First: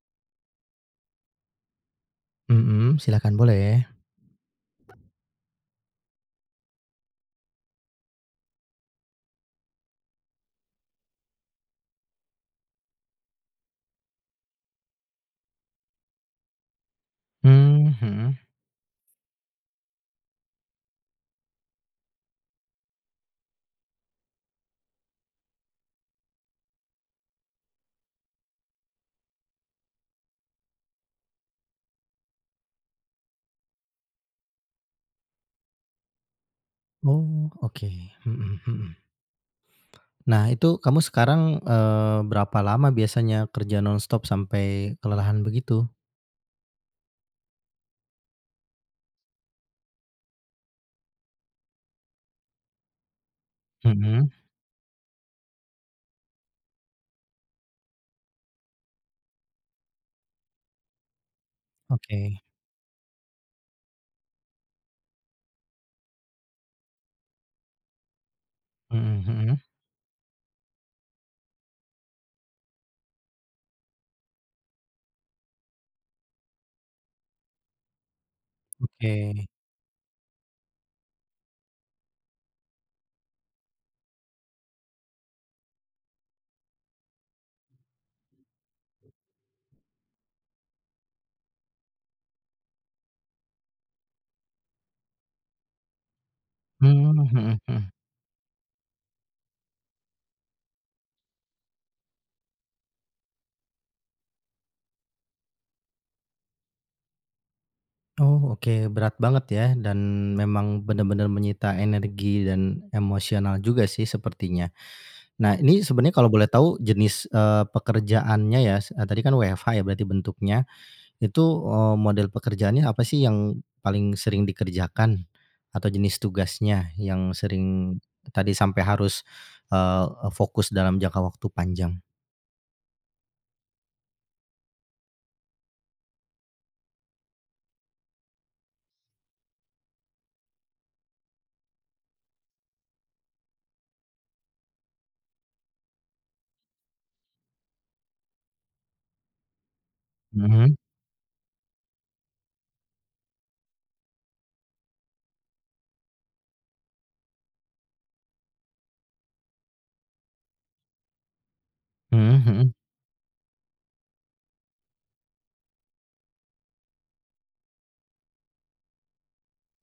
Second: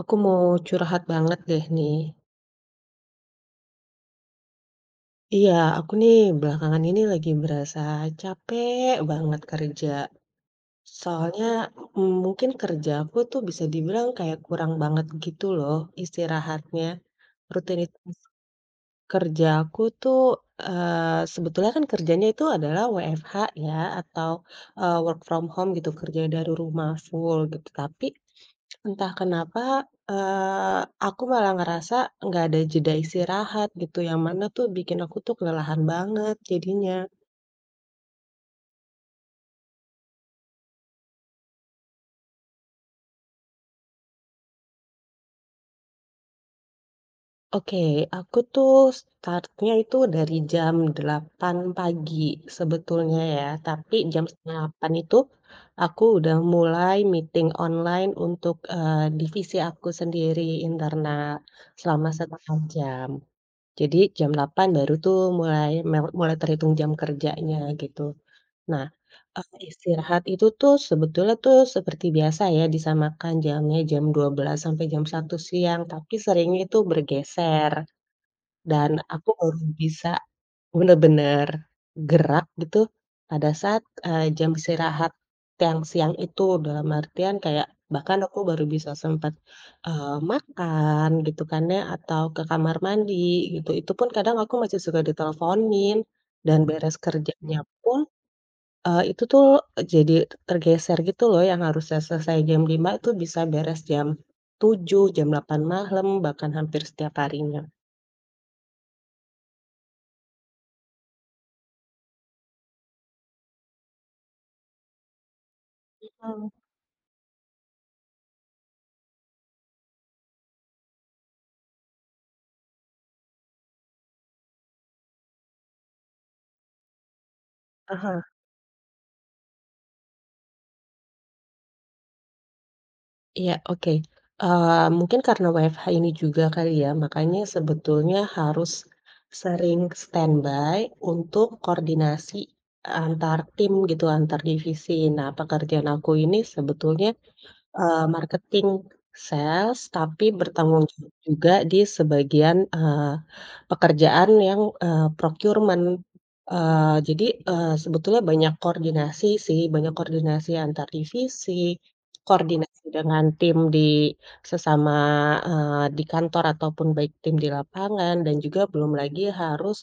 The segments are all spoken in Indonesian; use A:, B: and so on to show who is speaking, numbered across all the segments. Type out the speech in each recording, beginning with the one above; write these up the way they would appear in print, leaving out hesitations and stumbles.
A: Aku mau curhat banget deh nih.
B: Mhm, silakan boleh.
A: Iya, aku nih belakangan ini lagi berasa capek banget kerja. Soalnya mungkin kerja aku tuh bisa dibilang kayak kurang banget gitu loh istirahatnya.
B: Mmm,
A: Rutinitas
B: mhm.
A: kerja aku tuh sebetulnya kan kerjanya itu adalah WFH ya, atau work from home gitu, kerja dari rumah full gitu. Tapi entah kenapa, eee, aku malah ngerasa nggak ada jeda istirahat gitu, yang mana tuh bikin aku tuh kelelahan banget jadinya.
B: Oh, oke. Mhm mhm. Nah, itu kamu sekarang, berapa lama biasanya kerja nonstop sampai kelelahan begitu?
A: Oke, aku tuh startnya itu dari jam 8 pagi sebetulnya ya, tapi jam
B: Mhm,
A: setengah delapan itu aku udah mulai meeting online untuk, divisi aku sendiri internal selama
B: oke.
A: setengah jam. Jadi jam delapan baru tuh mulai mulai terhitung jam kerjanya gitu. Nah,
B: Mhm mhm,
A: istirahat itu tuh sebetulnya tuh seperti biasa ya, disamakan jamnya jam 12 sampai jam 1 siang, tapi seringnya itu bergeser dan aku
B: oke.
A: baru bisa bener-bener gerak gitu pada saat, jam istirahat yang siang itu. Dalam artian kayak bahkan aku baru bisa sempat makan gitu kan ya, atau ke kamar mandi gitu. Itu pun kadang aku masih suka diteleponin, dan beres
B: Mmm, mhm
A: kerjanya
B: mhm.
A: pun itu tuh jadi tergeser gitu loh, yang harusnya selesai jam 5 itu bisa beres jam 7 jam 8 malam, bahkan hampir setiap harinya.
B: Oh, oke, berat banget ya dan memang benar-benar menyita energi dan emosional juga sih sepertinya. Nah, ini sebenarnya kalau boleh
A: Mhm,
B: tahu jenis, pekerjaannya ya, tadi kan WFH ya berarti bentuknya. Itu, model pekerjaannya apa sih yang paling sering dikerjakan? Atau jenis tugasnya yang
A: ah
B: sering
A: hah.
B: tadi sampai harus, eee, e fokus dalam jangka waktu panjang?
A: Iya, oke. Mungkin karena WFH ini juga kali ya, makanya sebetulnya harus sering standby untuk koordinasi antar tim gitu, antar divisi. Nah, pekerjaan aku ini sebetulnya marketing, sales, tapi
B: Mhm,
A: bertanggung jawab juga di sebagian, pekerjaan yang, procurement. Jadi, sebetulnya banyak koordinasi sih, banyak koordinasi antar divisi,
B: mhm mhm.
A: koordinasi dengan tim di sesama, di kantor ataupun baik tim di lapangan, dan juga belum lagi harus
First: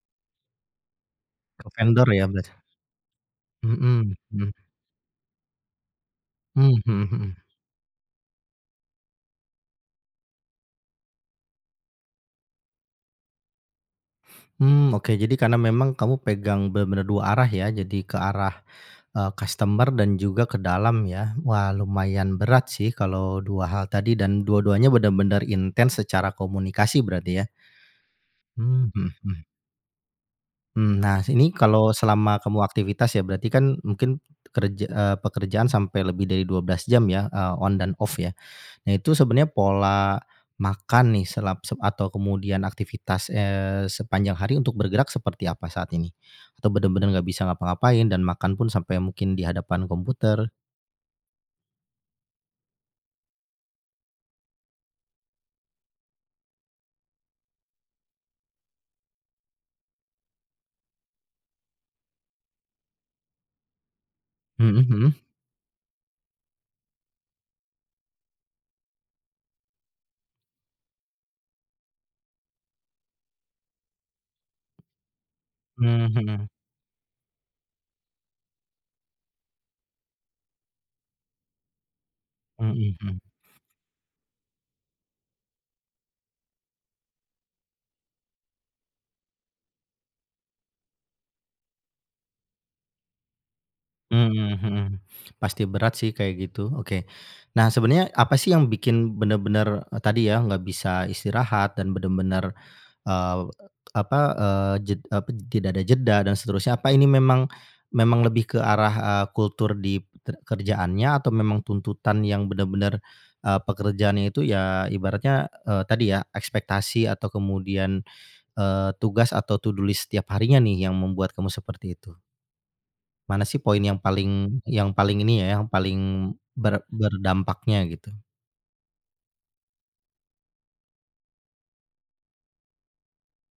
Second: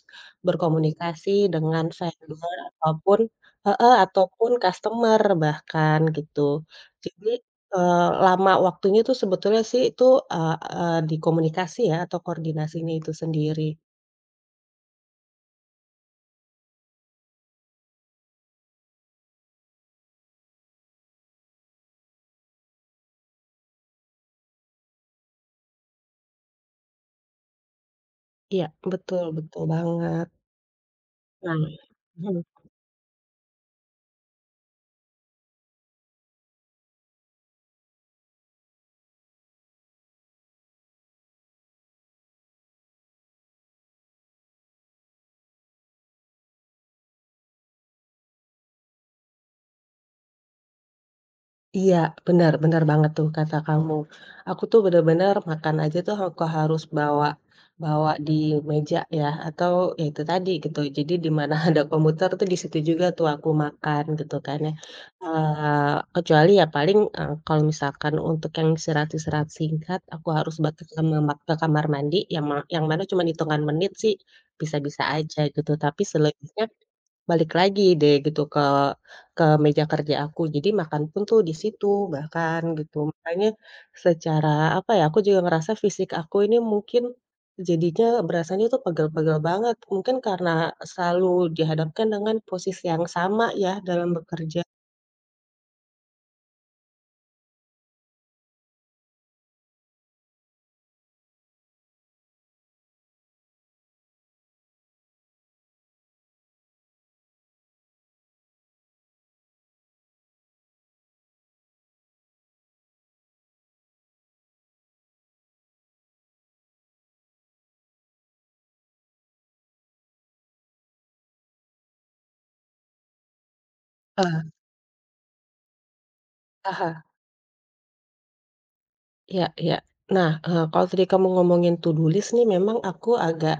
A: berkomunikasi
B: Ke
A: dengan
B: vendor ya berarti?
A: vendor ataupun, heeh,
B: Mhm, mhm.
A: ataupun customer bahkan gitu.
B: Mmm, mhm
A: Jadi
B: mhm.
A: Eee, lama waktunya tuh sebetulnya sih itu, eee eee, di komunikasi ya, atau koordinasinya itu sendiri.
B: Mmm, oke jadi karena memang kamu pegang benar-benar 2 arah ya, jadi ke arah, customer dan juga ke dalam ya. Wah lumayan berat sih kalau 2 hal tadi dan dua-duanya benar-benar intens secara komunikasi berarti ya?
A: Iya,
B: Mmm, mhm
A: betul
B: mhm.
A: betul banget.
B: Mmm, nah ini
A: Nah.
B: kalau selama
A: Mhm.
B: kamu aktivitas ya berarti kan mungkin pekerjaan sampai lebih dari 12 jam ya, on dan off ya. Nah itu sebenarnya pola makan nih selap sep atau kemudian aktivitas, sepanjang hari untuk bergerak seperti apa saat ini? Atau bener-bener nggak bisa ngapa-ngapain dan makan pun sampai mungkin di hadapan komputer?
A: Iya, benar-benar banget tuh kata kamu. Aku tuh bener-bener makan aja tuh aku harus bawa bawa di meja ya, atau ya itu tadi gitu. Jadi di mana ada komputer tuh di situ juga tuh aku makan gitu kan ya.
B: Mhm mhm.
A: Kecuali ya paling, kalau misalkan untuk yang istirahat-istirahat singkat, aku harus ba ke kamar mandi, yang mana cuma hitungan menit sih, bisa-bisa aja gitu. Tapi
B: Mmm, mhm.
A: selebihnya balik lagi deh gitu ke meja kerja aku, jadi makan pun tuh di situ bahkan
B: Mhm
A: gitu.
B: mhm.
A: Makanya secara apa ya, aku juga ngerasa fisik aku ini mungkin jadinya berasanya tuh pegel-pegel banget, mungkin karena selalu dihadapkan dengan posisi yang sama ya dalam
B: Mhm
A: bekerja.
B: mhm. Pasti berat sih kayak gitu, oke. Nah sebenarnya apa sih yang bikin bener-bener, tadi ya nggak bisa istirahat dan bener-bener, eee, apa, eee, jed apa, tidak ada jeda dan seterusnya. Apa ini memang memang lebih ke arah, kultur di kerjaannya atau memang tuntutan yang bener-bener, pekerjaannya itu ya ibaratnya, tadi ya ekspektasi atau kemudian, tugas atau to do list setiap harinya nih yang membuat kamu seperti itu? Mana sih poin yang paling
A: Eh,
B: yang paling ini ya, yang paling
A: aha.
B: berdampaknya gitu?
A: Iya, iya. Nah, kalau tadi kamu ngomongin to do list nih, memang aku agak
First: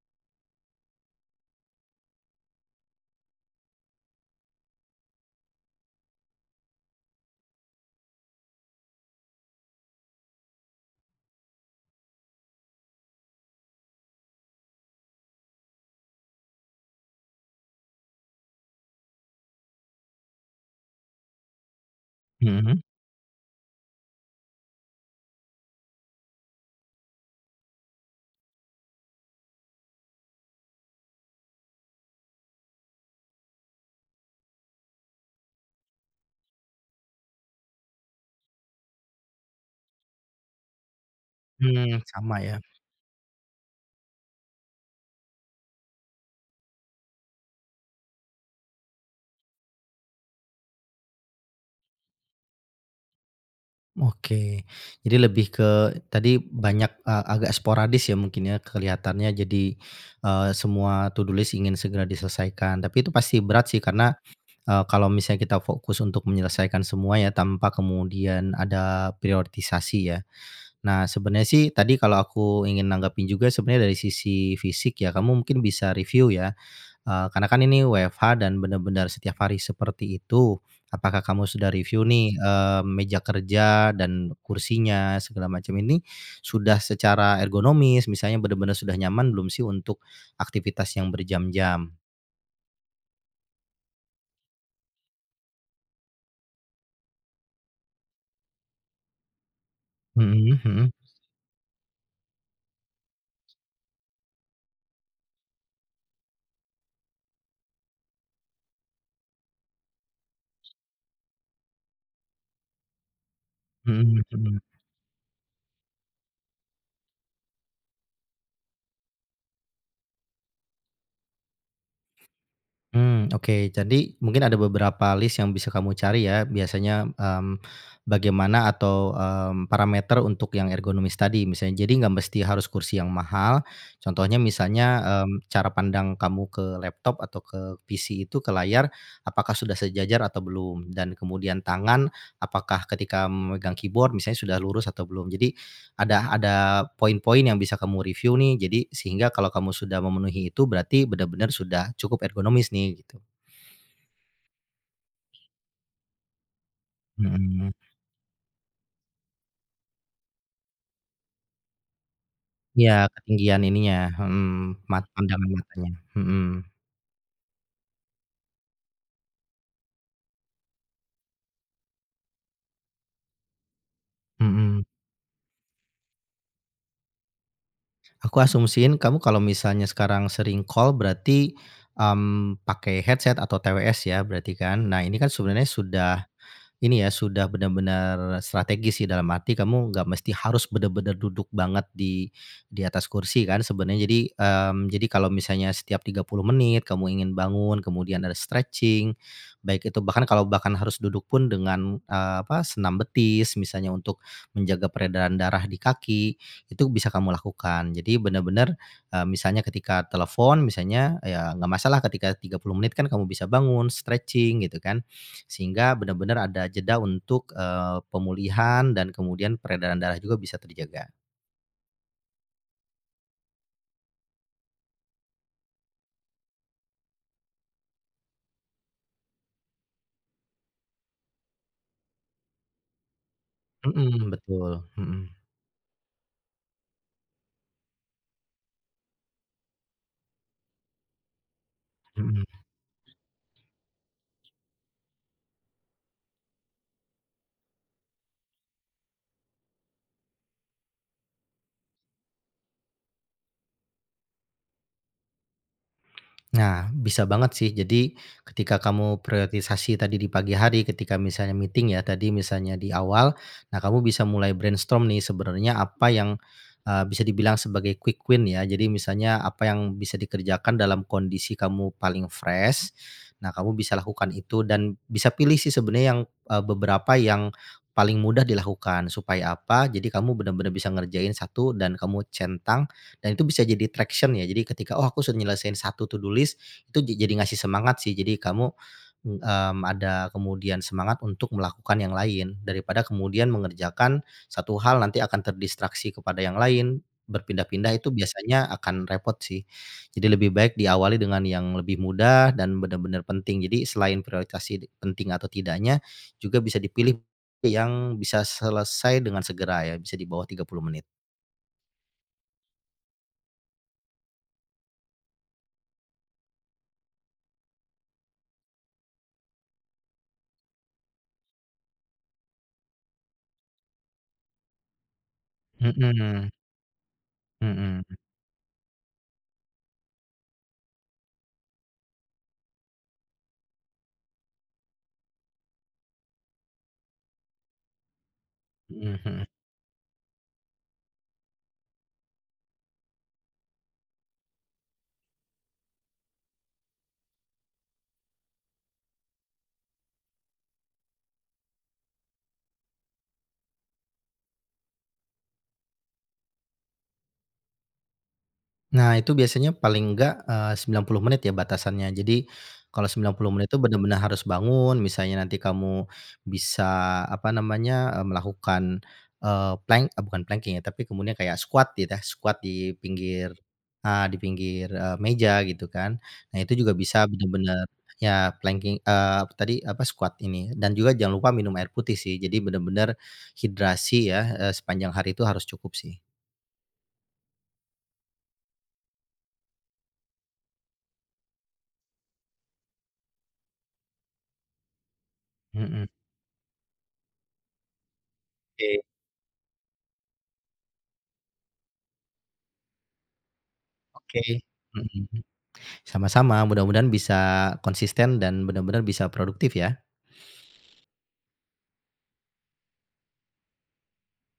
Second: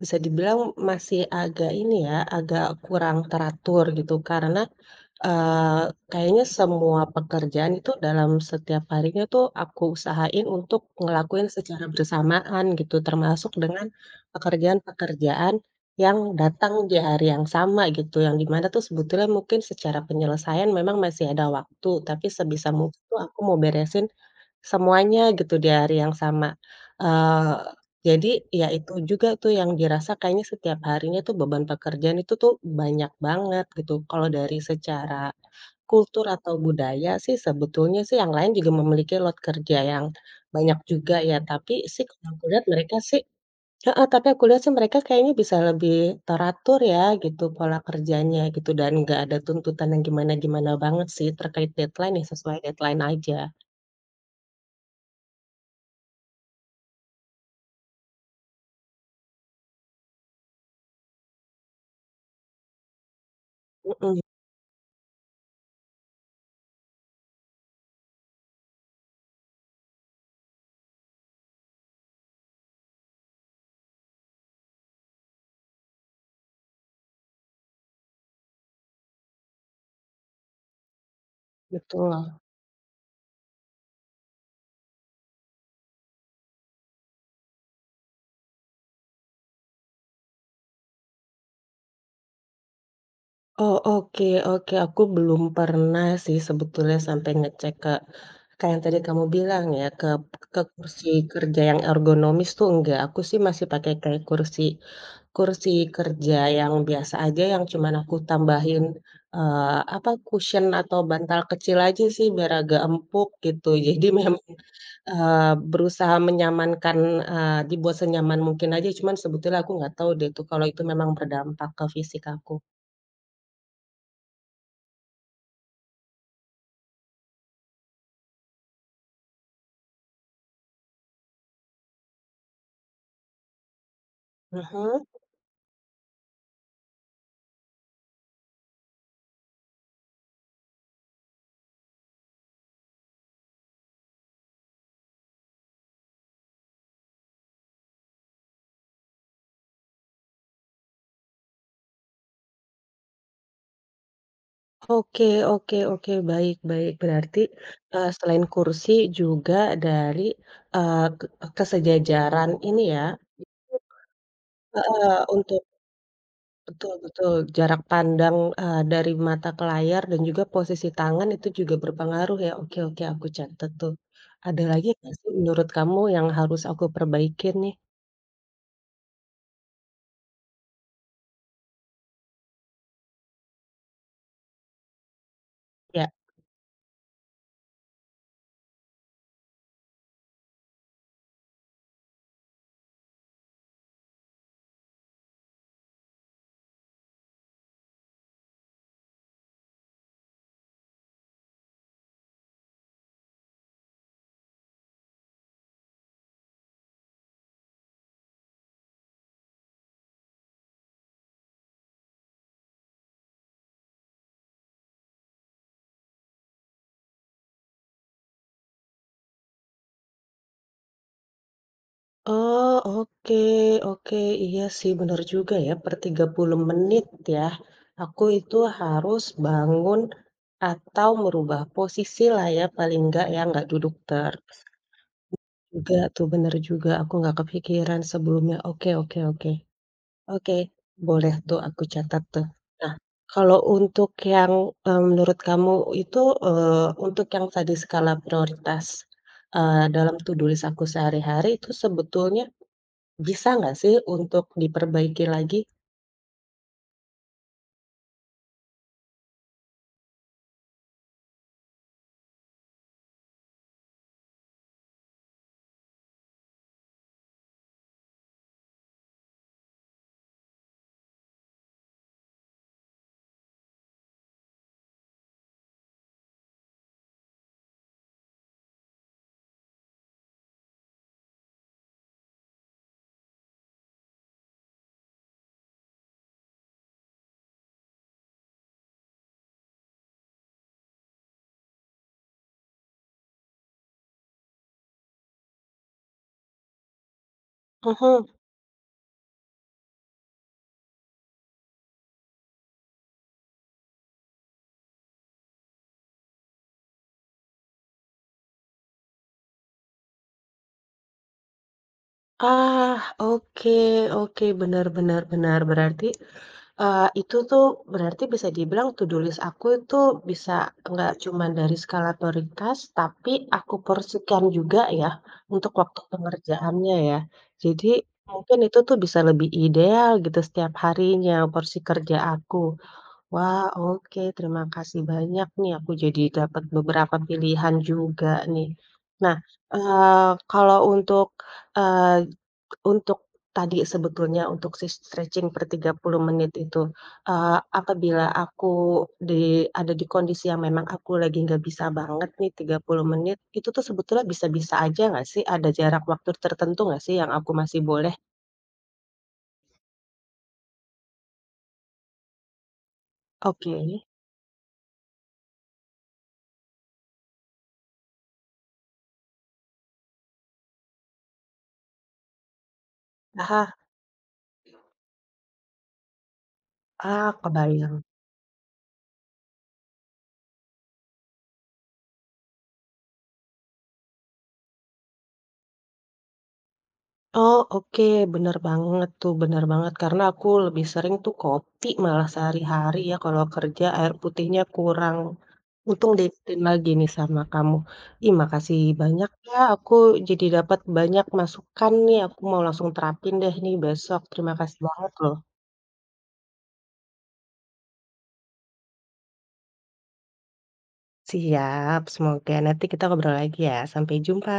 A: bisa dibilang masih agak ini ya, agak kurang teratur gitu, karena, eee, kayaknya semua pekerjaan itu dalam setiap harinya tuh aku usahain untuk ngelakuin secara bersamaan gitu, termasuk dengan pekerjaan-pekerjaan yang datang di hari yang sama gitu, yang dimana tuh sebetulnya mungkin secara penyelesaian memang masih ada waktu, tapi sebisa
B: Mhm,
A: mungkin tuh aku mau beresin semuanya gitu di hari yang sama, eee, jadi ya itu juga tuh yang dirasa kayaknya setiap harinya tuh beban pekerjaan itu tuh banyak banget gitu. Kalau dari secara kultur atau budaya sih sebetulnya sih yang lain juga memiliki load kerja yang banyak juga ya, tapi
B: mmm,
A: sih kalau
B: sama
A: aku
B: ya.
A: lihat mereka sih, heeh, tapi aku lihat sih mereka kayaknya bisa lebih teratur ya gitu pola kerjanya gitu, dan nggak ada tuntutan yang gimana-gimana banget sih terkait deadline, ya sesuai deadline aja.
B: Oke. Jadi lebih ke tadi banyak, agak sporadis ya mungkin ya kelihatannya jadi, semua to do list ingin segera diselesaikan, tapi itu pasti berat sih karena,
A: Mhm,
B: kalau misalnya kita fokus untuk menyelesaikan semua ya tanpa kemudian ada prioritisasi ya. Nah sebenarnya sih tadi kalau aku ingin nanggapin juga sebenarnya dari sisi fisik ya, kamu mungkin bisa review ya. Karena kan ini WFH dan benar-benar setiap hari seperti itu, apakah kamu sudah review
A: betul.
B: nih, meja kerja dan kursinya segala macam ini sudah secara ergonomis misalnya benar-benar sudah nyaman belum sih untuk aktivitas yang berjam-jam?
A: Oh, oke, oke. Aku belum pernah sih sebetulnya sampai ngecek ke kayak yang tadi kamu bilang ya, ke
B: Mhm
A: ke
B: mhm
A: kursi kerja yang ergonomis tuh, enggak. Aku sih masih pakai kayak kursi kursi kerja yang biasa aja, yang cuman aku tambahin, apa, cushion atau bantal kecil aja sih biar agak empuk gitu. Jadi
B: mhm
A: memang,
B: mhm.
A: berusaha menyamankan, dibuat senyaman mungkin aja, cuman sebetulnya aku nggak tahu deh tuh kalau itu memang berdampak ke fisik aku.
B: Hmm, oke. Jadi mungkin ada beberapa list yang bisa kamu cari ya, biasanya, bagaimana atau, parameter untuk yang ergonomis tadi misalnya. Jadi nggak mesti harus kursi yang mahal, contohnya misalnya,
A: Mhm.
B: cara pandang kamu ke laptop atau ke PC itu, ke layar, apakah sudah sejajar atau belum, dan kemudian tangan, apakah ketika memegang keyboard misalnya sudah lurus atau belum. Jadi ada poin-poin yang bisa kamu review nih, jadi sehingga kalau kamu sudah memenuhi itu berarti benar-benar sudah cukup ergonomis nih gitu.
A: Oke, oke, oke, baik, baik. Berarti,
B: Mhm.
A: selain kursi juga dari, eee, ke kesejajaran ini
B: Iya,
A: ya,
B: ketinggian ininya, mhm,
A: heeh,
B: pandangan
A: untuk
B: matanya, mhm
A: betul, betul, jarak pandang, dari mata ke layar dan juga posisi tangan itu juga berpengaruh ya. Oke, oke, aku catat tuh. Ada
B: mhm.
A: lagi nggak sih menurut kamu yang harus aku perbaikin nih?
B: Aku asumsiin kamu kalau misalnya sekarang sering call berarti, pakai headset atau TWS ya berarti kan? Nah ini kan sebenarnya
A: Ya.
B: sudah ini ya, sudah benar-benar strategis sih, dalam arti kamu nggak mesti harus benar-benar duduk banget di atas kursi kan sebenarnya. Jadi, jadi kalau misalnya setiap 30 menit kamu ingin bangun, kemudian ada stretching, baik itu bahkan kalau bahkan harus duduk pun dengan, apa, senam betis misalnya untuk menjaga peredaran darah di kaki, itu bisa kamu lakukan. Jadi benar-benar, misalnya ketika telepon misalnya, ya nggak masalah ketika 30 menit kan kamu bisa bangun, stretching gitu kan. Sehingga benar-benar ada jeda untuk, pemulihan dan kemudian peredaran darah juga bisa terjaga.
A: Oh, oke, oke. Iya sih benar juga ya, per 30 menit ya, aku itu harus bangun atau merubah posisi lah ya, paling enggak ya, enggak duduk
B: Mhm, betul, mhm
A: juga tuh, benar juga, aku nggak kepikiran sebelumnya. Oke, oke, oke. Oke, boleh tuh aku catat
B: mhm.
A: tuh. Nah, kalau untuk yang, menurut kamu itu, untuk yang tadi skala prioritas, dalam to do list aku sehari-hari itu sebetulnya bisa nggak sih untuk diperbaiki lagi?
B: Nah, bisa banget sih. Jadi ketika kamu prioritisasi tadi di pagi hari, ketika misalnya meeting ya tadi misalnya di awal, nah kamu bisa mulai brainstorm nih sebenarnya apa yang bisa dibilang sebagai quick win ya. Jadi misalnya apa yang bisa dikerjakan dalam kondisi kamu paling fresh. Nah, kamu bisa lakukan itu dan bisa pilih sih sebenarnya yang beberapa yang paling mudah dilakukan supaya apa? Jadi kamu benar-benar bisa ngerjain satu dan kamu centang dan itu bisa jadi traction ya. Jadi ketika, "Oh aku sudah nyelesain satu to do list," itu jadi ngasih semangat sih. Jadi kamu, ada kemudian semangat untuk melakukan yang lain, daripada kemudian mengerjakan satu hal nanti akan terdistraksi kepada yang lain, berpindah-pindah itu
A: Mhm.
B: biasanya akan repot sih. Jadi lebih baik diawali dengan yang lebih mudah dan benar-benar penting. Jadi selain prioritasi penting atau tidaknya, juga bisa dipilih yang bisa selesai dengan segera ya, bisa di bawah 30 menit.
A: Ah, oke, oke, benar, benar, benar. Berarti, itu tuh berarti bisa dibilang to do list aku itu bisa nggak cuma dari skala prioritas, tapi aku porsikan juga ya untuk waktu
B: Mhm,
A: pengerjaannya ya. Jadi
B: mhm.
A: mungkin itu tuh bisa lebih ideal gitu setiap harinya porsi kerja aku. Wah, oke. Terima kasih banyak nih, aku jadi dapat beberapa pilihan juga nih.
B: Mhm
A: Nah,
B: mhm.
A: kalau untuk, eee, untuk tadi sebetulnya untuk si stretching per 30 menit itu, apabila aku ada di kondisi yang memang aku lagi nggak bisa banget nih 30 menit, itu tuh sebetulnya bisa-bisa aja nggak sih? Ada jarak waktu tertentu nggak sih yang aku masih boleh?
B: Nah, itu biasanya paling enggak, 90 menit ya batasannya. Jadi, kalau 90 menit
A: Oke.
B: itu benar-benar harus bangun, misalnya nanti kamu bisa, apa namanya, melakukan, plank bukan planking ya, tapi kemudian kayak squat gitu ya, squat di
A: Ah
B: pinggir
A: hah.
B: ah di pinggir, meja gitu kan. Nah, itu juga bisa
A: Ah,
B: benar-benar
A: kebayang.
B: ya planking tadi apa, squat ini. Dan juga jangan lupa minum air putih sih, jadi benar-benar hidrasi ya, sepanjang hari itu harus cukup sih.
A: Oh, oke, bener banget tuh, bener banget, karena aku lebih sering tuh kopi malah sehari-hari ya kalau kerja, air putihnya kurang.
B: Mhm.
A: Untung diingetin lagi nih sama kamu. Ih, makasih
B: Oke.
A: banyak ya, aku jadi dapat banyak masukan nih, aku mau langsung terapin deh nih besok.
B: Oke,
A: Terima kasih banget loh.
B: mhm, sama-sama, mudah-mudahan bisa konsisten dan benar-benar bisa produktif ya.
A: Siap, semoga nanti kita ngobrol lagi ya. Sampai jumpa.